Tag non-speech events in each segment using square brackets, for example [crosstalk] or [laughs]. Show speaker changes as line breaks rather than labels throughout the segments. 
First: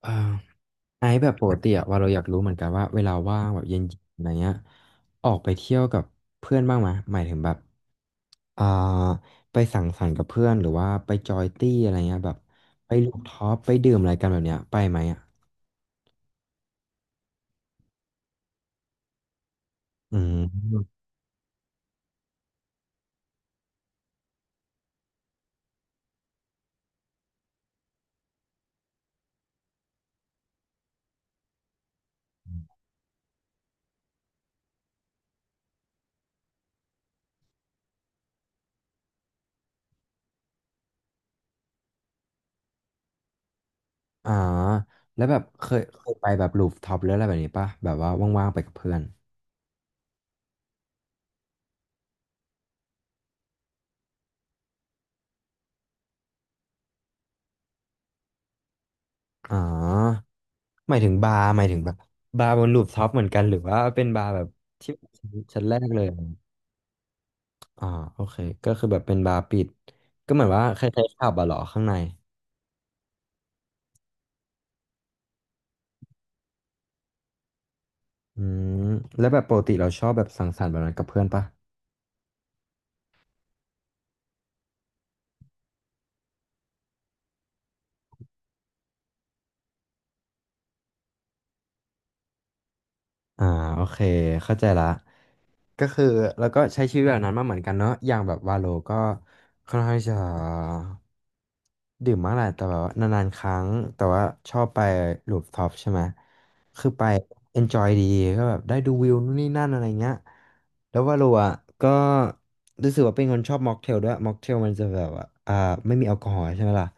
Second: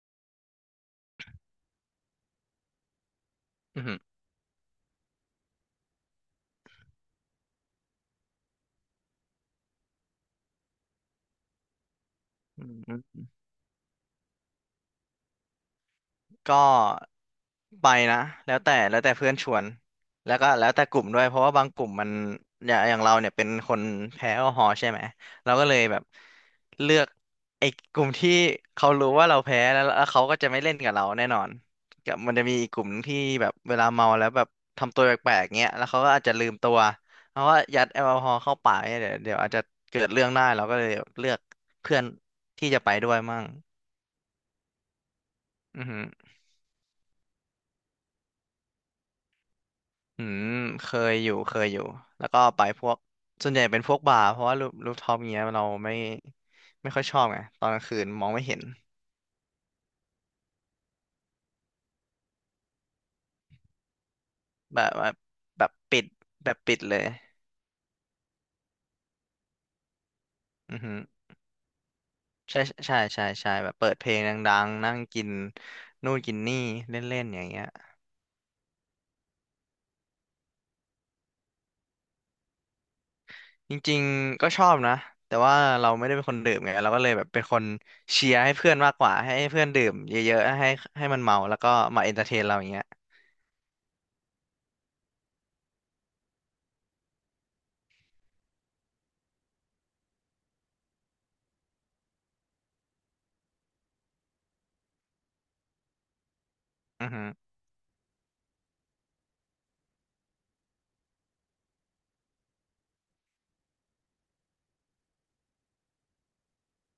เอ่อไอซ์แบบปกติอะว่าเราอยากรู้เหมือนกันว่าเวลาว่างแบบเย็
อื
น
อหือ
ๆอะไรเงี้ยออกไปเที่ยวกับเพื่อนบ้างไหมหมายถึงแบบอ่าไปสังสรรค์กับเพื่อนหรือว่าไปจอยตี้อะไรเงี้ยแบบ
อื
ไปลูฟ
ม
ท็อปไปดื่มอะไรกันแบบเนี้ยไปไหมอ่ะ
ก็ไปนะแล้วแต่เพื่อนชวน
อื
แล้ว
ม
ก็แล้วแต่กลุ่มด้วยเพราะว่าบางกลุ่มมันอย่างเราเนี่ยเป็นคนแพ้แอลกอฮอล์ใช่ไหมเราก็เลยแบบเลือกไอ้กลุ่มที่เขารู้ว่าเราแพ้แล้วแล้วเขาก็จะไม่เล่นกับเราแน่นอนกับมันจะมีอีกกลุ่มที่แบบเวลาเมาแล้วแบบทำตัวแปลกๆเงี้ยแล้วเขาก็อาจจะลืมตัวเพราะว่ายัดแอลกอฮอล์เข้าปากเนี่ยเดี๋ยวอาจจะเกิดเรื่องได้เราก็เลยเลือกเพื่อนที่จะไปด้วยมั่ง
อ่าแล้วแบบเคย
อือฮึ
เคยไปแบบลูฟท็อปหรืออะไรแบบนี้ป่ะแบบว่าว่างๆไปกับเพื่อน
อืมเคยอยู่แล้วก็ไปพวกส่วนใหญ่เป็นพวกบาร์เพราะว่ารูปท็อปเงี้ยเราไม่ค่อยชอบไงตอนกลางคืนมองไม่เห็น
อ๋อหมายถึงบาร์หมายถึงแบบบาร์บนลูฟท็อปเหมือนกันหรือว่าเป็นบาร์แบบ
แบบ
ที่
ว่า
ชั้
แบ
น
บ
แรกเล
ปิด
ย
แบบปิดเลย
อ่าโอเคก็คือแบบเป็นบาร์ปิดก็เหมือนว่า
อื
ค
อฮึ
ล้ายๆผับอะเหรอข้างใน
ใช่ใช่ใช่ใช่แบบเปิดเพลงดังๆนั่งกินนู่นกินนี่เล่นๆอย่างเงี้ย
อืมแล้วแบบปกติเราชอบแบบสังสรรค์แบบนั้นกับเพื่อนปะ
จริงๆก็ชอบนะแต่ว่าเราไม่ได้เป็นคนดื่มไงเราก็เลยแบบเป็นคนเชียร์ให้เพื่อนมากกว่าให้เพื่อนดื่มเยอะๆให้มันเมาแล้วก็มาเอนเตอร์เทนเราอย่างเงี้ย
อ่าโอเคเข้าใจละ ก็คือแล้วก็ใช้ชีวิตแบบนั้นมาเหมือนกันเนอะอย่างแบบวาโลก็ค่อนข้างจะดื่มมากแหละแต่แบบว่านานๆครั้งแต่ว่าชอบไปรูฟท็อปใช่ไหมคือไป
อือฮึ
enjoy ดีก็แบบได้ดูวิวนู่นนี่นั่นอะไรเงี้ยแล้ววาโลอ่ะก็รู้สึกว่าเป็นคนชอบม็อกเทลด้วยม็อกเทลมันจะแบบว่าไม่มีแอลกอฮอล์ใช่ไหมล่ะ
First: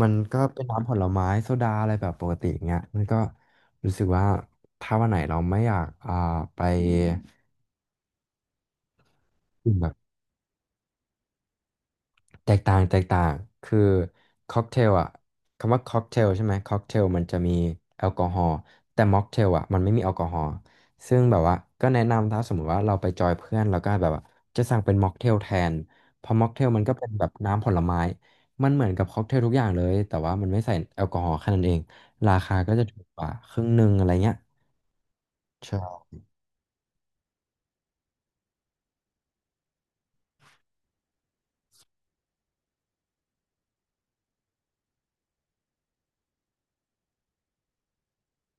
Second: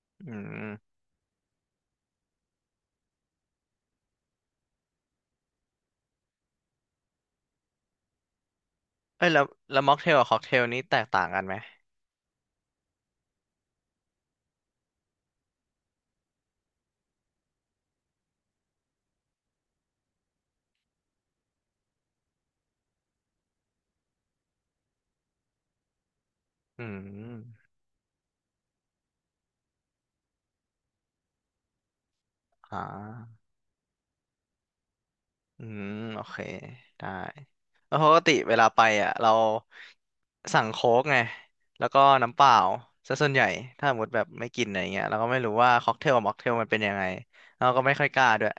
มัน
อื
ก็เป็น
ม
น้ำผลไม้โซดาอะไรแบบปกติอย่างเงี้ยมันก็รู้สึกว่าถ้าวันไหนเราไม่อยากไป
เอ้ยแล้ว
ดื่ม
แล้ว
แบ
ม็
บ
อกเทลกับค็อกเทลนี้แตกต่างกันไหม
แตกต่างคือค็อกเทลอ่ะคำว่าค็อกเทลใช่ไหมค็อกเทลมันจะมีแอลกอฮอล์แต่ม็อกเทลอ่ะมันไม่มีแอลกอฮอล์ซึ่งแบบว่าก็แนะนำถ้าสมมติว่าเราไปจอยเพื่อนแล้วก็แบบว่าจะสั่งเป็นม็อกเทลแทนเพราะม็อกเทลมั
อื
นก็เป็นแบบน้ำผ
ม
ลไม้มันเหมือนกับค็อกเทลทุกอย่างเลยแต่ว่ามันไม่ใส่แอลกอฮอล์แค่นั้นเองราคาก็
อ่
จะถูกกว่า
า
ครึ่งหนึ่งอะไรเงี้ย
อืม
ใช่
โอเคได้แล้วปกติเวลาไปอ่ะเราสั่งโค้กไงแล้วก็น้ำเปล่าซะส่วนใหญ่ถ้าสมมติแบบไม่กินอะไรเงี้ยเราก็ไม่รู้ว่าค็อกเทลกับม็อกเทลมันเป็นยังไงเราก็ไม่ค่อยกล้าด้วย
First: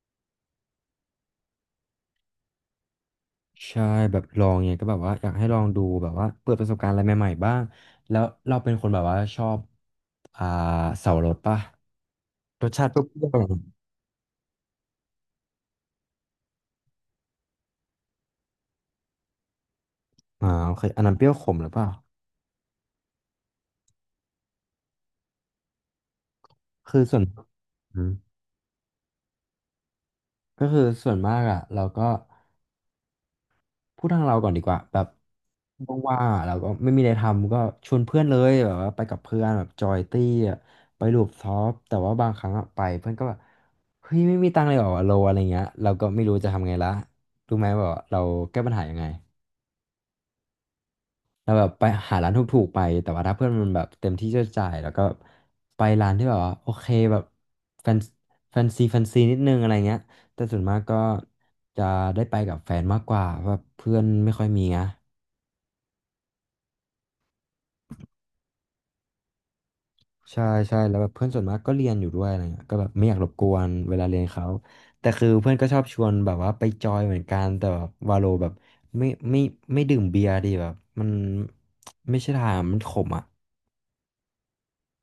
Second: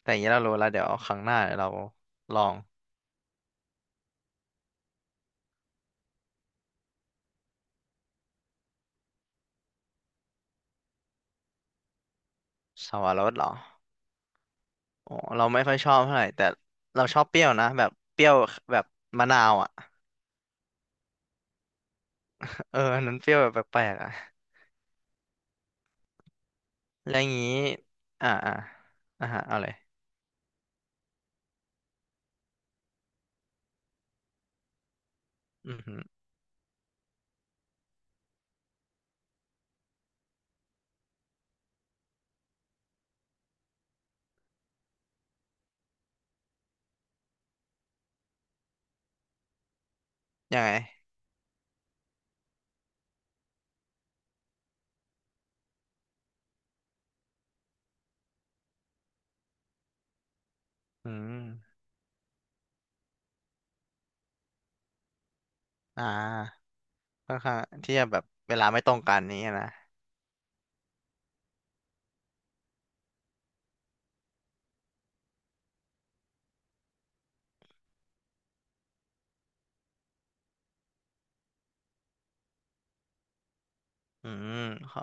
แต่อย่างนี้เรารู้แล้วเดี๋ยวครั้งหน้าเดี๋ยวเราลอง
ใช่แบบลองเนี่ยก็แบบว่าอยากให้ลองดูแบบว่าเปิดประสบการณ์อะไรใหม่ๆบ้างแล้วเราเป็นคนแบบว่าชอบ อ่าเสาวรสป่ะรสชา
ส
ติเปรี
วร
้ย
ส
ว
เหรออ๋อเราไม่ค่อยชอบเท่าไหร่แต่เราชอบเปรี้ยวนะแบบเปรี้ยวแบบมะนาวอ่ะ
ๆอ่าโอเคอันนั้นเปรี้ยวขมหรือเปล่า
[laughs] เอออันนั้นเปรี้ยวแบบแปลกๆอ่ะ
คือ
แล้
ส่
ว
วน
อย่างงี้
อืม
อ่าอ่าฮะเอาเลย
ก็คือส่วนมากอ่ะเราก็พูดทางเราก่อนดีกว่าแบบ
อือหือ
ว่างๆอะเราก็ไม่มีอะไรทำก็ชวนเพื่อนเลยแบบว่าไปกับเพื่อนแบบจอยตี้อะไปรูปท็อปแต่ว่าบางครั้งอะไปเพื่อนก็แบบเฮ้ยไม่มีตังค์เลยเหรอวะโลอะไรเงี้ยเราก็ไม่รู้จะทำไงละรู้ไหมว่าเราแก้ปัญหายังไง
ยังไง
เราแบบไปหาร้านถูกๆไปแต่ว่าถ้าเพื่อนมันแบบเต็มที่จะจ่ายแล้วก็ไปร้านที่แบบว่าโอเคแบบแฟนแฟนซีนิดนึงอะไรเงี้ยแต่ส่วนมากก็
อืม
จะได้ไปกับแฟนมากกว่าเพราะว่าเพื่อนไม่ค่อยมีนะ
อ่าค่อนข้างที่จะแบบเวลาไม่ตรงกันนี้นะ
ใช่ใช่แล้วแบบเพื่อนส่วนมากก็เรียนอยู่ด้วยอะไรเงี้ยก็แบบไม่อยากรบกวนเวลาเรียนเขาแต่คือเพื่อนก็ชอบชวนแบบว่าไปจอยเหมือนกันแต่แบบวาโลแบบไม่ไม่ไม่ดื่มเบียร์ดีแบบมันไม่ใช่ทางมันขมอ่ะ
อืมขอ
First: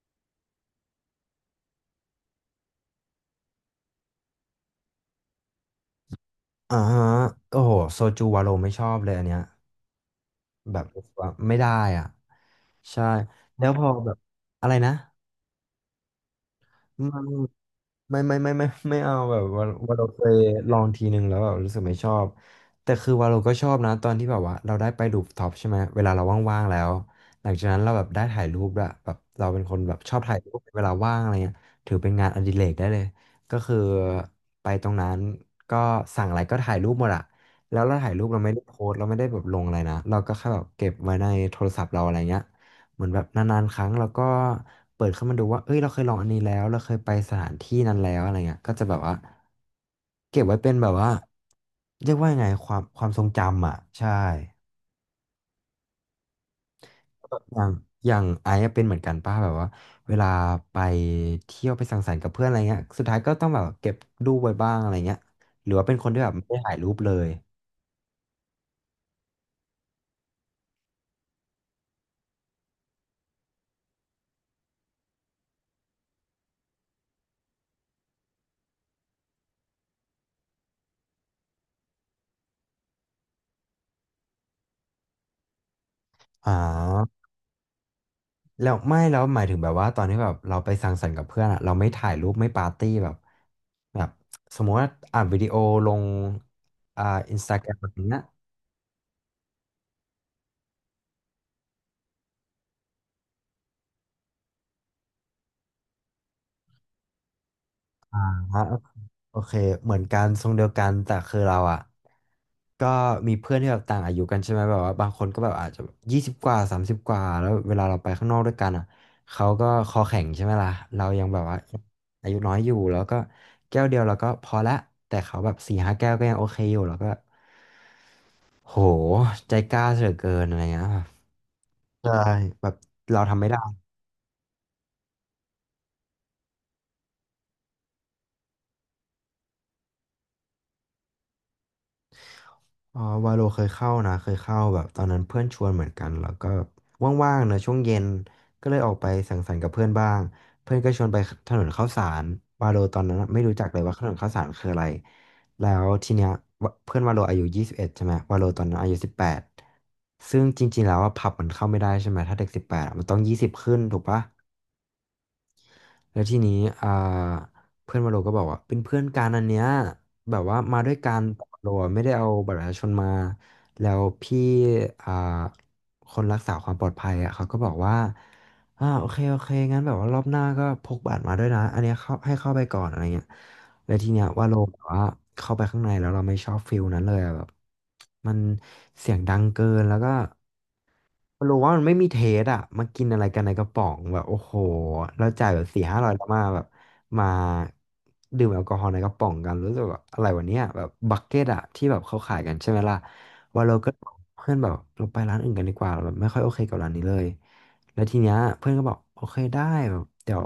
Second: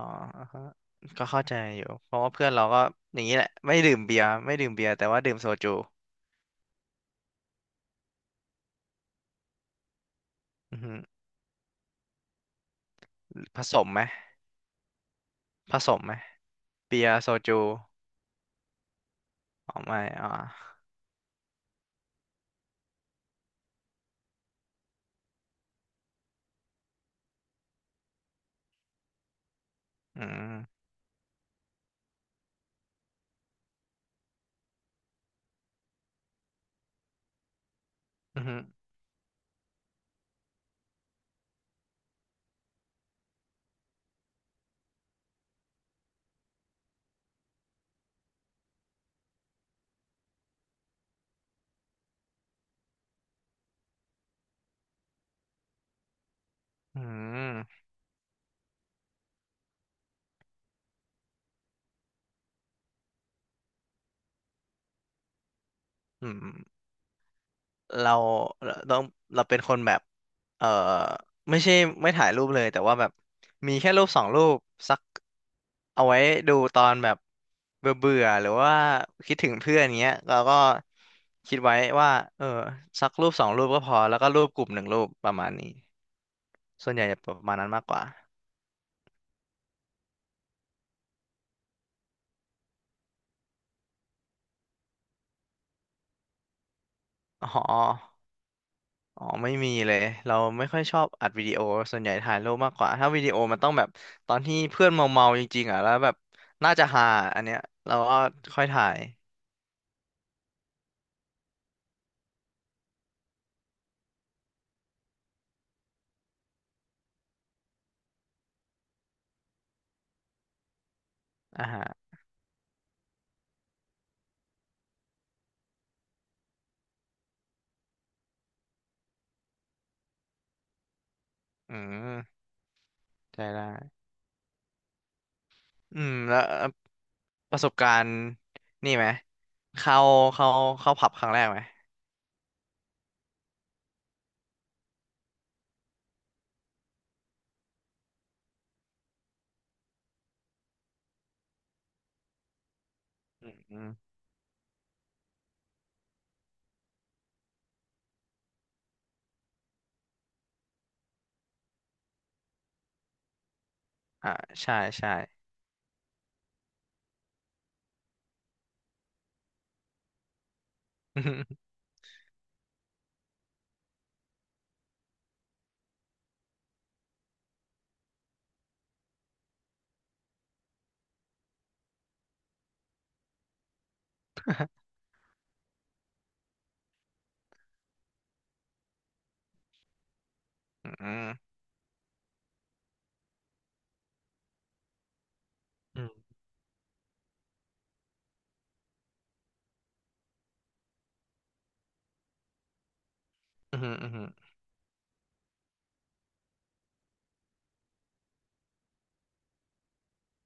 ก็เข้าใจอยู่เพราะว่าเพื่อนเราก็อย่างนี้แหละไม่ดื่มเบียร์แต่ว่าดื่มโซจู
อ่าฮะโอ้โหโซจูวาโรไม่ชอบเลยอันเนี้ยแบ
อือ
บ
หือ
ว่าไม่ได้อ่ะใช่
ผ
แล้ว
ส
พ
ม
อ
ไหม
แบบอะไรนะ
ผสมไหมเบียร์
ไม่
โซจู
ไม่ไม่เอาแบบว่า
อ๋อ
ว่า
ไม่
เราเค
อ่า
ยลองทีนึงแล้วแบบรู้สึกไม่ชอบแต่คือว่าเราก็ชอบนะตอนที่แบบว่าเราได้ไปรูฟท็อปใช่ไหมเวลาเราว่างๆแล้วหลังจากนั้นเราแบบได้ถ่ายรูปด้วยแบบเราเป็นคนแบบชอบ
อื
ถ่ายรู
ม
ปเวลาว่างอะไรเงี้ยถือเป็นงานอดิเรกได้เลยก็คือไปตรงนั้นก็สั่งอะไรก็ถ่ายรูปหมดอะแล้วเราถ่ายรูปเรา
อือ
ไม่
หื
ได้
อ
โพสต์เราไม่ได้แบบลงอะไรนะเราก็แค่แบบเก็บไว้ในโทรศัพท์เราอะไรเงี้ย เหมือนแบบนานๆครั้งเราก็เปิดเข้ามาดูว่าเอ้ยเราเคยลองอันนี้แล้วเราเคยไปสถานที่นั้นแล้วอะไรเงี้ยก็จะแบบว่าเก็บไว้เป็นแบบว่าเรียกว่ายังไงความทรงจำอ่ะใช่
อื
อย่าง
ม
อย่างไอซ์อะเป็นเหมือนกันป้าแบบว่าเวลาไปเที่ยวไปสังสรรค์กับเพื่อนอะไรเงี้ยสุดท้ายก็ต้องแบบเก็บรูปไว้บ้างอะไรเงี้ยหรือว่าเป็นคนที่แบ
อื
บไม่
ม
ได้ถ่ายรูปเลย
เราเราต้องเราเป็นคนแบบเออไม่ใช่ไม่ถ่ายรูปเลยแต่ว่าแบบมีแค่รูปสองรูปสักเอาไว้ดูตอนแบบเบื่อเบื่อหรือว่าคิดถึงเพื่อนเงี้ยเราก็คิดไว้ว่าเออสักรูปสองรูปก็พอแล้วก็รูปกลุ่มหนึ่งรูปประมาณนี้
อ๋อ
ส่วนใหญ่จะประมาณนั้นมากกว่า
แล้วไม่แล้วหมายถึงแบบว่าตอนที่แบบเราไปสังสรรค์กับเพื่อนอะเราไม่ถ่ายรูปไม่ปาร์ตี้แบบแบบสมมติว่าอัดวิดีโอลงอ่าอินส
อ๋
ตาแกรมแบบเนี้ย
อ อ๋อไม่มีเลยเราไม่ค่อยชอบอัดวิดีโอส่วนใหญ่ถ่ายรูปมากกว่าถ้าวิดีโอมันต้องแบบตอนที่เพื่อนเมาเมาจริงๆอ่ะแล้วแบบน่าจะฮาอันเนี้ยเราก็
อ่า
ค่
ฮะ
อยถ่าย
โอเคเหมือนกันทรงเดียวกันแต่คือเราอะก็มีเพื่อนที่แบบต่างอายุกันใช่ไหมแบบว่าบางคนก็แบบอาจจะ20 กว่า 30 กว่าแล้วเวลาเราไปข้างนอกด้วยกันอะเขาก็คอแข็งใช่ไหมล่ะเรายังแบบว่า
อ่าฮะ
อายุน้อยอยู่แล้วก็แก้วเดียวเราก็พอละแต่เขาแบบ4-5 แก้วก็ยังโอเคอยู่แล้วก็ โหใจกล้าเสือเกินอะไรเงี้ยแบบ
อื
ใช่
ม
แบบเราทำ
ใช่
ไม่ได้
ได้อืมแล้วประสบการณ์นี่ไหมเข้าเข้าเข้าผับครั้งแรกไหม
อ๋อวาโลเคยเข้านะเคยเข้าแบบตอนนั้นเพื่อนชวนเหมือนกันแล้วก็ว่างๆเนอะช่วงเย็นก็เลยออกไปสังสรรค์กับเพื่อนบ้างเพื่อนก็ชวนไปถนนข้าวสารวาโลตอนนั้นไม่
อื
รู้
ม
จักเล
อื
ย
ม
ว่าถนนข้าวสารคืออะไรแล้วทีเนี้ยวะเพื่อนวาโลอายุ21ใช่ไหมวาโลตอนนั้นอายุสิบแปดซึ่งจริงๆแล้วว่าผับมันเข้าไม่ได้ใช่ไหมถ้าเด็กสิบแปดมันต้องยี่สิบขึ้นถูกปะ
อ่าใช่ใช่
แล้วทีนี้อ่าเพื่อนวาโลก็บอกว่าเป็นเพื่อนกันอันเนี้ยแบบว่ามาด้วยกันแต่วาโล
[laughs]
อะไม่ได้เอาบัตรประชาชนมาแล้วพี่อ่าคนรักษาความปลอดภัยอ่ะเขาก็บอกว่าโอเคโอเคงั้นแบบว่ารอบหน้าก็พกบัตรมาด้วยนะอันเนี้ยเข้าให้เข้าไปก่อนอะไรเงี้ยแล้วทีเนี้ยว่าโลแบบว่าเข้าไปข้างในแล้วเราไม่ชอบฟิลนั้นเลยอะแบบมันเสียงดังเกินแล้วก็
อืมอืม
มันรู้ว่ามันไม่มีเทสอ่ะมากินอะไรกันในกระป๋องแบบโอ้โหเราจ่ายแบบสี่ห้า
อื
ร้
ม
อยแล้วมาแบบมาดื่มแอลกอฮอล์ในกระป๋องกันรู้สึกแบบอะไรวันเนี้ยแบบบักเก็ตอ่ะที่แบบเขาขายกันใช่ไหมล่ะว่าเรา
อื
ก็
ม
บ
อื
อก
ม
เพื่อนแบบเราไปร้านอื่นกันดีกว่าเราแบบไม่ค่อยโอเคกับร้านนี้เลยแล้วทีเนี้ยเพื่อนก็บอกโอเคได้แบบเดี๋ยว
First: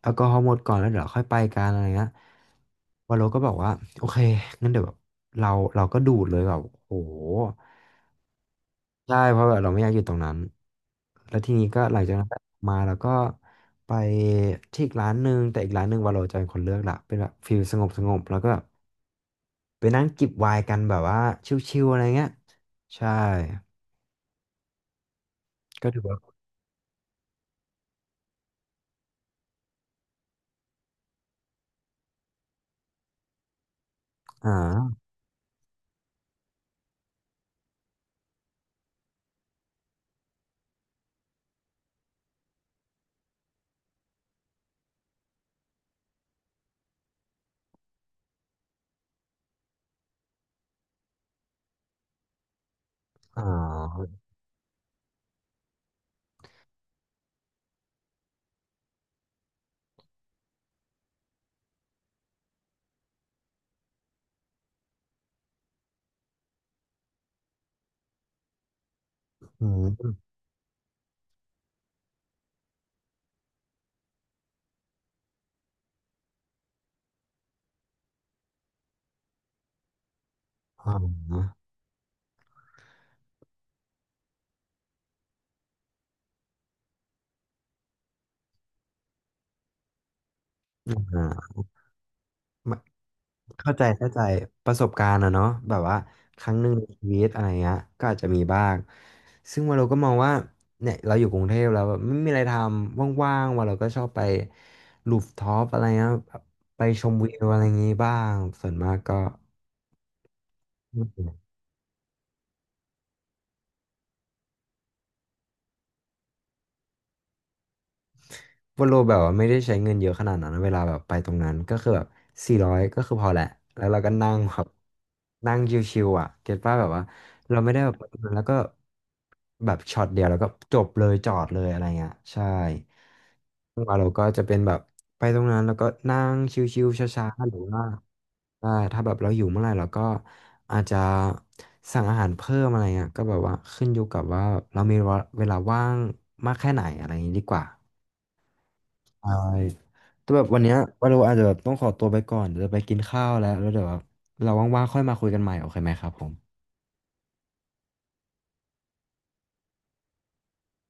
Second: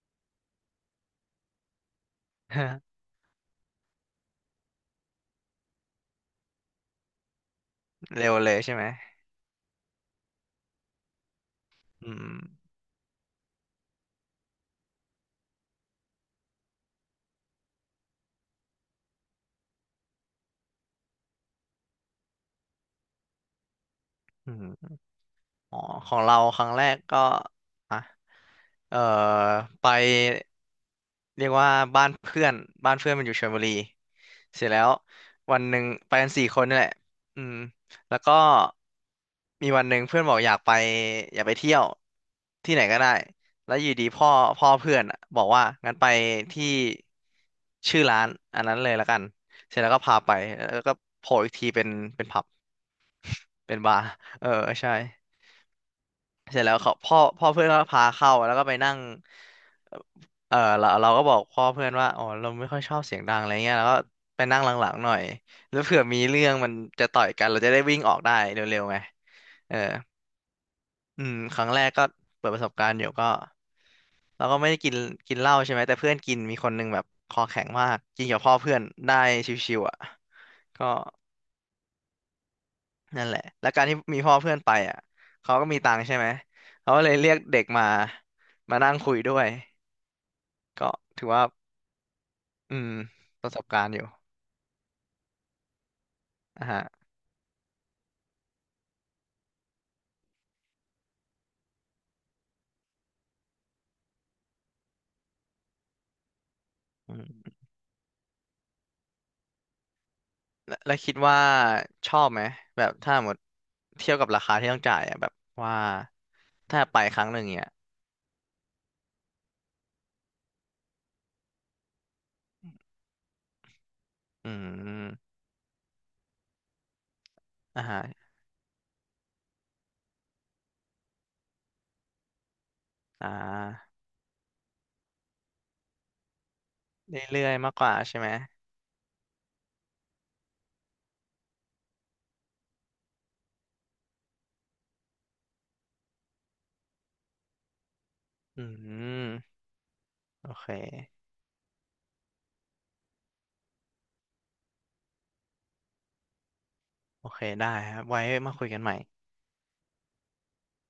แอลกอฮอล์หมดก่อนแล้วเดี๋ยวเราค่อยไปกันอะไรเงี้ย
[laughs]
วาโลก็บอกว่าโอเคงั้นเดี๋ยวแบบเราเราก็ดูดเลยแบบโอ้โห
เร็วเลยใช่ไหม
ใช่เพราะแบบเราไม่อยากอยู่ตรงนั้นแล้วทีนี้ก็หลัง
อื
จากนั้น
ม
มาแล้วก็ไปที่อีกร้านหนึ่งแต่อีกร้านหนึ่งวาโลจะเป็นคนเลือกละเป็นแบบฟิลสงบสงบแล้วก็แบบไปนั่งจิบไวน์กันแบบว่าชิลๆอะไรเงี้ยใช่
อืม อ๋อ
ก็ถือ
ขอ
ว่า
งเราครั้งแรกก็อ่ะเอ่อไปเรียกว่าบ้านเพื่อนบ้านเพื่อนมันอยู่ชลบุรี
อ่า
เสร็จแล้ววันหนึ่งไปกันสี่คนนี่แหละอืมแล้วก็มีวันหนึ่งเพื่อนบอกอยากไปอยากไปเที่ยวที่ไหนก็ได้แล้วอยู่ดีพ่อเพื่อนอะบอกว่างั้นไปที่ชื่อร้านอันนั้นเลยละกันเสร็จแล้วก็พาไปแล้วก็โผล่อีกทีเป็นผับ
อ่
เป็นบาร์
า
เออใช่ เสร็จแล้วเขาพ่อเพื่อนก็พาเข้าแล้วก็ไปนั่งเออเราก็บอกพ่อเพื่อนว่าอ๋อเราไม่ค่อยชอบเสียงดังอะไรเงี้ยแล้วก็ไปนั่งหลังๆหน่อยแล้วเผื่อมีเรื่องมันจะต่อยกันเราจะได้วิ่งออกได้เร็วๆไง
อื
เออ
ม
อืมครั้งแรกก็เปิดประสบการณ์อยู่ก็เราก็ไม่ได้กินกินเหล้าใช่ไหมแต่เพื่อนกินมีคนหนึงแบบคอแข็งมากกินกับพ่อเพื่อนได้ชิวๆอ่ะก็นั่นแหละแล้วการที่มีพ่อเพื่อนไปอ่ะเขาก็มีตังค์ใช่ไหมเขาก็เลยเรียกเด็กมามานั่งคุยด้วย ก็ถือว่า
อ่า
อื
มะ
มประสบ
เข้า
กา
ใจ
รณ์อยู่
เข้าใจประสบการณ์อะเนาะแบบว่าครั้งห
นะ
นึ่ง
ฮะ
ในชีวิตอะไรเงี้ยก็อาจจะมีบ้างซึ่งว่าเราก็มองว่าเนี่ยเราอยู่กรุงเทพแล้วแบบไม่มีอะไรทำว่างๆว่าเราก็ชอบไปลูฟท็อปอะไรเงี้ยไปชม
อื
วิวอะ
ม
ไรอย่างงี้บ้างส่วนมากก็
แล้วคิดว่าชอบไหมแบบถ้าหมดเทียบกับราคาที่ต้องจ่ายอ่ะแบบว่าถ้าไปครั้งหนึ่งเนี่ย
วอลโลแบบว่าไม่ได้ใช้เงินเยอะขนาดนั้นนะเวลาแบบไปตรงนั้นก็คือแบบ400ก็คือพอแหละแล้วเราก็นั่ง
อื
แบบ
ม
นั่งชิวๆอ่ะเก็ตป่ะแบบว่าเราไม่ได้
อ่า
แบบ
ฮะ
ไปตรงนั้นแล้วก็แบบช็อตเดียวแล้วก็จบเลยจอดเลยอะไรเงี้ยใช่
อ่า
ไปตรงนั้นแล้วก็นั่งชิวๆช
เ
้า
รื่
ๆ
อ
ห
ย
รือ
ๆมาก
ว่า
กว่าใช่ไหม
ใช่ถ้าแบบเราอยู่เมื่อไหร่เราก็อาจจะสั่งอาหารเพิ่มอะไรเงี้ยก็แบบว่าขึ้นอยู่กับว่าเรามีเวลาว่างมากแค่ไหนอะไรอย่างนี้ดีกว่า
อืม
ใช่แต่แบบ
โอ
วัน
เค
เนี้ยวันเราอาจจะแบบต้องขอตัวไปก่อน เดี๋ยวจะไปกินข้าวแล้วแล้วเดี๋ยวแบบเราว่างๆค่อยมาคุยกันใหม่โอเคไหมครับผม
โอเคได้ครับไว้มาคุยกันใหม่